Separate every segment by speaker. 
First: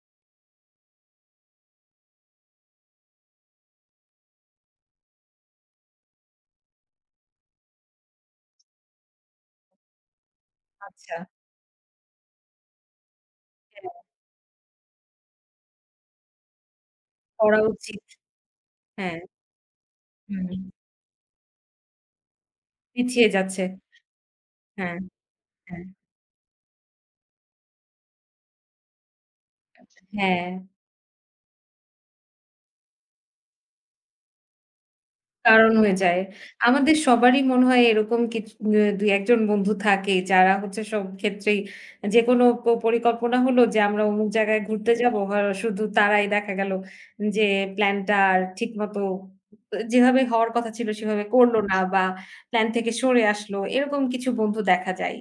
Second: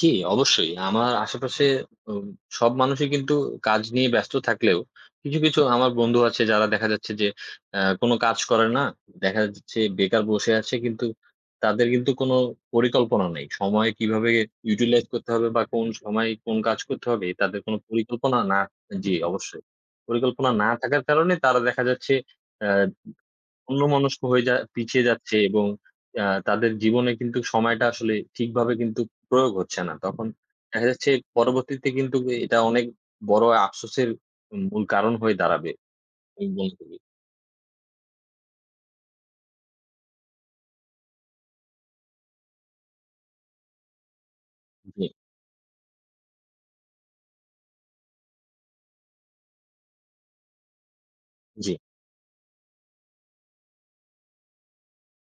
Speaker 1: জ্বি, অবশ্যই। আমার আশেপাশে অম সব মানুষই কিন্তু কাজ নিয়ে ব্যস্ত থাকলেও কিছু, কিছু আমার বন্ধু আছে যারা দেখা যাচ্ছে যে অ্যা কোনো কাজ করে না। দেখা যাচ্ছে বেকার বসে আছে কিন্তু
Speaker 2: আচ্ছা।
Speaker 1: তাদের কিন্তু কোনো পরিকল্পনা নেই। সময়
Speaker 2: হ্যাঁ।
Speaker 1: কিভাবে ইউটিলাইজ করতে হবে বা কোন সময় কোন কাজ করতে হবে
Speaker 2: করা
Speaker 1: তাদের কোনো
Speaker 2: উচিত।
Speaker 1: পরিকল্পনা না জি
Speaker 2: হ্যাঁ।
Speaker 1: অবশ্যই। পরিকল্পনা
Speaker 2: হুম।
Speaker 1: না থাকার কারণে তারা দেখা যাচ্ছে অ্যা
Speaker 2: পিছিয়ে যাচ্ছে।
Speaker 1: অন্যমনস্ক হয়ে যা
Speaker 2: হ্যাঁ,
Speaker 1: পিছিয়ে যাচ্ছে এবং
Speaker 2: হ্যাঁ।
Speaker 1: অ্যা তাদের জীবনে কিন্তুক সময়টা আসলে ঠিকভাবে কিন্তুক প্রয়োগ হচ্ছে না।
Speaker 2: আচ্ছা,
Speaker 1: তখন
Speaker 2: হ্যাঁ।
Speaker 1: দেখা যাচ্ছে পরবর্তীতে কিন্তুক এটা অনেক বড় আফসোসের মূল কারণ হয়ে দাঁড়াবে।
Speaker 2: কারণ হয়ে যায়।
Speaker 1: একদম
Speaker 2: আমাদের
Speaker 1: খুবি
Speaker 2: সবারই মনে হয় এরকম কিছু মে ২, ১ জন বন্ধু থাকেই। যারা হচ্ছে সব ক্ষেত্রেই যেকোনো প পরিকল্পনা হলো যে আমরা অমুক জায়গায় ঘুরতে
Speaker 1: জ্বী।
Speaker 2: যাব। হ শুধু তারাই দেখা গেল যে প্লান টার ঠিক মতো উ যেভাবে হওয়ার কথা কথা ছিল সেভাবে করল
Speaker 1: জ্বি।
Speaker 2: না বা প্ল্যান থেকে সরে আসলো। এরকম কিছু বন্ধু দেখা যায়।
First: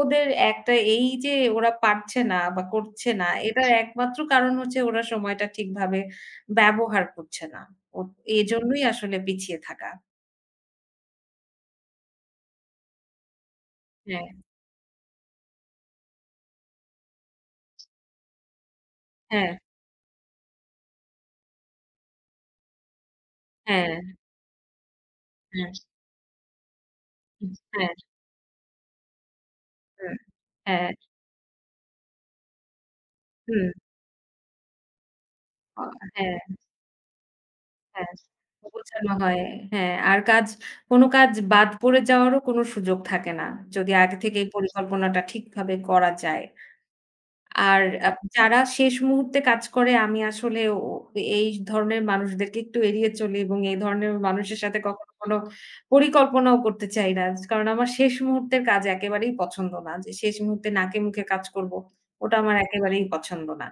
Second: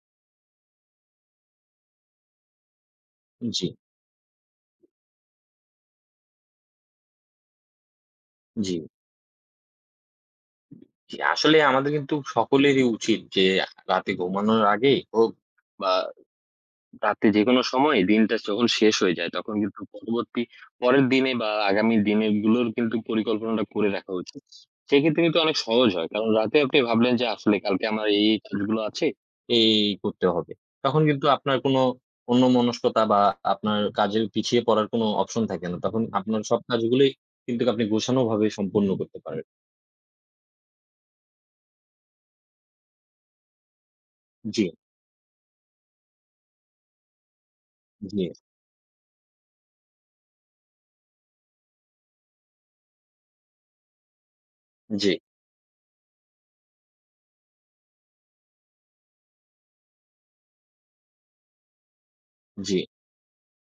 Speaker 2: ওদের একটা এইযে ওরা পারছে না বা করছে না।
Speaker 1: জ্বি।
Speaker 2: এটার একমাত্র কারণ হচ্ছে ওরা সময়টা ঠিকভাবে ব্যবহার করছে না। ওঁৎ এজন্যই
Speaker 1: জ্বি।
Speaker 2: আসলে পিছিয়ে থাকা।
Speaker 1: জ্বি, আসলে আমাদের কিন্তু সকলেরই উচিত যে রাতে
Speaker 2: হ্যাঁ।
Speaker 1: ঘুমানোর আগেই হোক বা রাতে যেকোনো সময় দিনটা যখন শেষ হয়ে যায় তখন
Speaker 2: হ্যাঁ।
Speaker 1: কিন্তু পরবর্তী, পরের দিনে বা আগামী দিনে গুলোর কিন্তু পরিকল্পনাটা করে
Speaker 2: হ্যাঁ।
Speaker 1: রাখা উচিত সেক্ষেত্রে কিন্তু অনেক
Speaker 2: হ্যাঁ।
Speaker 1: সহজ হয়। কারণ রাতে আপনি ভাবলেন যে
Speaker 2: উ
Speaker 1: আসলে কালকে
Speaker 2: হ্যাঁ।
Speaker 1: আমার এই, এই কাজগুলো আছে, এই, এই
Speaker 2: হ্যাঁ,
Speaker 1: করতে হবে।
Speaker 2: হ্যাঁ।
Speaker 1: তখন কিন্তু আপনার কোনো অন্য মনস্কতা বা
Speaker 2: হুঁ।
Speaker 1: আপনার কাজের পিছিয়ে পড়ার কোনো অপশন থাকে না।
Speaker 2: অ
Speaker 1: তখন
Speaker 2: হ্যাঁ।
Speaker 1: আপনার সব কাজগুলোই কিন্তুক আপনি
Speaker 2: হ্যাঁ,
Speaker 1: গোছানোভাবে সম্পন্ন
Speaker 2: গোছানো
Speaker 1: করতে
Speaker 2: হয়।
Speaker 1: পারেন।
Speaker 2: হ্যাঁ আর কাজ, কোনো কাজ বাদ পড়ে যাওয়ারও কোনো সুযোগ থাকে না। যদি আগে থেকেই
Speaker 1: জ্বী।
Speaker 2: পরিকল্পনাটা ঠিকভাবে করা যায়। আর অ্যা
Speaker 1: জ্বি।
Speaker 2: যারা শেষ মুহূর্তে কাজ করে আমি আসলে ও এই ধরনের মানুষদেরকে একটু এড়িয়ে চলি এবং এই ধরনের মানুষের সাথে কখনো
Speaker 1: জ্বি।
Speaker 2: কোনো পরিকল্পনাও করতে চাই না। কারণ আমার শেষ মুহূর্তের কাজ একেবারেই পছন্দ না। যে শেষ মুহূর্তে নাকে মুখে কাজ করব। ওটা আমার
Speaker 1: জ্বি।
Speaker 2: একেবারেই পছন্দ না।